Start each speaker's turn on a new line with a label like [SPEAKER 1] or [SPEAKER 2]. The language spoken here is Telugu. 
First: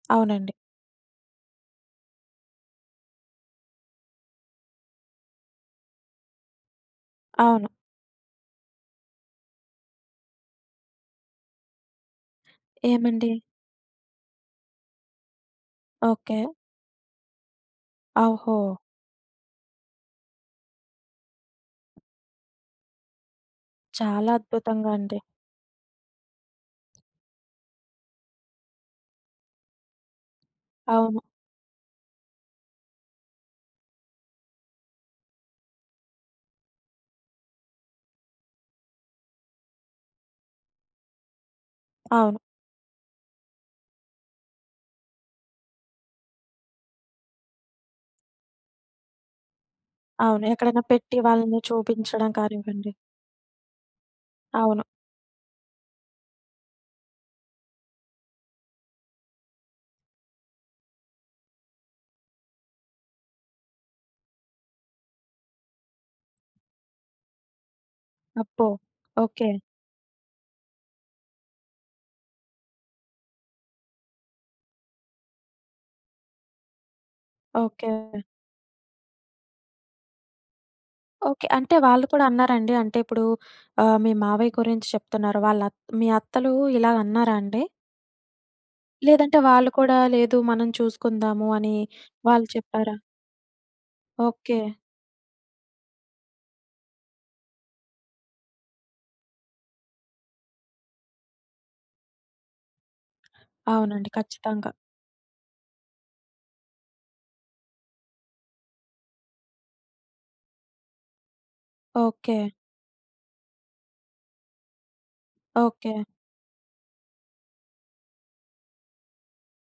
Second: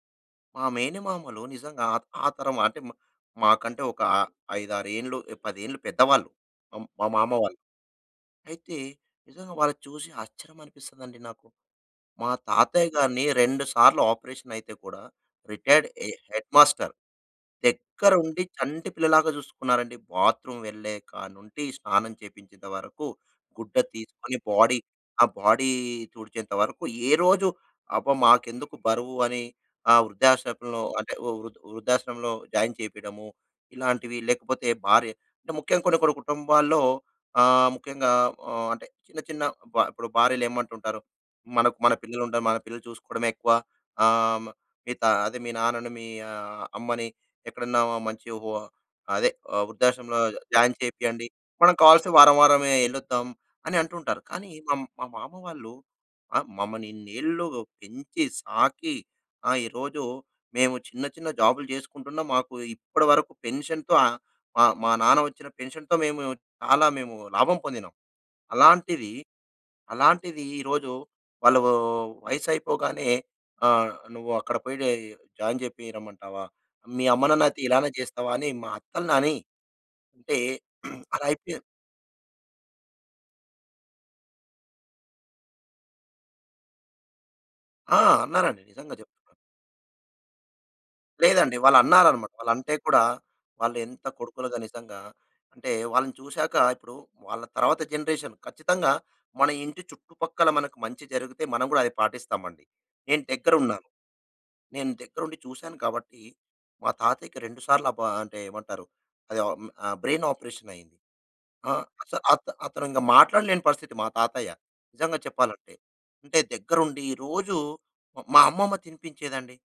[SPEAKER 1] అవునండి.
[SPEAKER 2] మా మేనమామలు నిజంగా ఆ! ఆ తరం అంటే మ మాకంటే ఒక ఆహ్, 5, 6 ఏండ్లు, 10 ఏండ్లు పెద్దవాళ్ళు మ్ మా మామ వాళ్ళు.
[SPEAKER 1] అవును.
[SPEAKER 2] అయితే నిజంగా వాళ్ళ చూసి ఆశ్చర్యమనిపిస్తదండి నాకు. మా తాతయ్య గారిని
[SPEAKER 1] ఏమండి?
[SPEAKER 2] 2 సార్లు ఆపరేషనయితే కూడా రిటైర్డ్ ఎ
[SPEAKER 1] ఓకే.
[SPEAKER 2] Headmaster. దగ్గరుండి
[SPEAKER 1] ఓహో!
[SPEAKER 2] చంటి పిల్లలాగా జూసుకున్నారండి. బాత్రూమ్ వెళ్ళే కానుండి స్నానం చేపించేంత వరకు గుడ్డ
[SPEAKER 1] చాలా
[SPEAKER 2] తీసుకొని బాడీ
[SPEAKER 1] అద్భుతంగా అండి.
[SPEAKER 2] ఆ బాడీ తుడిచేంత వరకు ఏ రోజు అబ్బా! మాకెందుకు బరువు అని ఆ వృద్ధాశ్రమంలో అంటే
[SPEAKER 1] అవును.
[SPEAKER 2] వృ వృద్ధాశ్రమంలో జాయిన్ చేపీడము, ఇలాంటివి లేకపోతే భార్య అంటే ముఖ్యంగ కొన్ని కొన్ని కుటుంబాల్లో ఆ ఆహ్, ముఖ్యంగా ఆహ్, అంటే చిన్న చిన్న బ ఇప్పుడు భార్యలేమంటుంటారు "మనకు మన
[SPEAKER 1] అవును.
[SPEAKER 2] పిల్లలుంటారు. మన పిల్లలు చూసుకోడమే ఎక్కువ. ఆహ్, ఆమె ఇతా అదే మీ నాన్నని, మీ అమ్మని ఎక్కడన్నా మంచి హువ అదే, ఆ వృద్ధాశ్రమంలో
[SPEAKER 1] అవును.
[SPEAKER 2] జాయిన్
[SPEAKER 1] ఎక్కడైనా పెట్టి
[SPEAKER 2] చేపియండి.
[SPEAKER 1] వాళ్ళని
[SPEAKER 2] మనం కావలిస్తే
[SPEAKER 1] చూపించడం
[SPEAKER 2] వారం వారమే
[SPEAKER 1] కానివ్వండి.
[SPEAKER 2] ఎల్లొద్దాం." అని అంటుంటారు. కానీ మ
[SPEAKER 1] అవును.
[SPEAKER 2] మా మామ వాళ్ళు ఆ! మమ్మల్ని ఇన్నేళ్లు పెంచి, సాకి ఆ ఈరోజు మేము చిన్న చిన్న జాబ్‌లు చేసుకుంటున్నాం. మాకు ఇప్పటివరకు పెన్షన్‌తో మా మా నాన్న ఒచ్చిన పెన్షన్‌తో మేము చాలా మేము లాభం పొందినాం.
[SPEAKER 1] అబ్బో!
[SPEAKER 2] అలాంటిది,
[SPEAKER 1] ఓకే.
[SPEAKER 2] అలాంటిది ఈరోజు వాళ్ళూ వయసైపోగానే ఆహ్, నువ్వక్కడ పోయి జాయిన్ చేపి రమ్మంటావా? మీ అమ్మ నాన్న అయితే ఇలానే
[SPEAKER 1] ఓకే.
[SPEAKER 2] చేస్తావా అని మా అత్తల్నని అంటే అలా
[SPEAKER 1] ఓకే.
[SPEAKER 2] అయిపోయాం.
[SPEAKER 1] అంటే వాళ్ళు కూడా అన్నారండి? అంటే ఇప్పుడు ఆహ్, మీ మావయ్య గురించి చెప్తున్నారు. వాళ్ళత్ మీ అత్తలూ ఇలాగన్నారండి?
[SPEAKER 2] ఆ! అన్నారండి. నిజంగా జెప్తున్నా.
[SPEAKER 1] లేదంటే వాళ్ళు కూడా "లేదు, మనం చూసుకుందాము."
[SPEAKER 2] లేదండి.
[SPEAKER 1] అని
[SPEAKER 2] వాళ్ళన్నారనమాట.
[SPEAKER 1] వాళ్ళు
[SPEAKER 2] వాళ్ళంటే
[SPEAKER 1] చెప్పారా?
[SPEAKER 2] కూడా వాళ్ళు ఎంత కొడుకులుగా
[SPEAKER 1] ఓకే.
[SPEAKER 2] నిజంగా అంటే వాళ్ళని చూశాక, ఇప్పుడు వాళ్ళ తర్వాత జనరేషన్ ఖచ్చితంగా మన ఇంటి చుట్టుపక్కల మనకు మంచి జరిగితే మనం గూడా అది పాటిస్తామండి. నేను దగ్గరున్నాను.
[SPEAKER 1] అవునండి. ఖచ్చితంగా.
[SPEAKER 2] నేను దగ్గరుండి చూసాను కాబట్టి మా తాతయ్యకి రెండు సార్లు అబా అంటే ఏమంటారు? అది ఆహ్, బ్రైన్ ఆపరేషనయింది. ఆ! అస్ అత్
[SPEAKER 1] ఓకే.
[SPEAKER 2] అతనింక మాట్లాడలేని పరిస్థితి. మా తాతయ్య నిజంగా చెప్పాలంటే.
[SPEAKER 1] ఓకే.
[SPEAKER 2] అంటే దగ్గరుండి రోజూ మా అమ్మమ్మ తినిపించేదండి.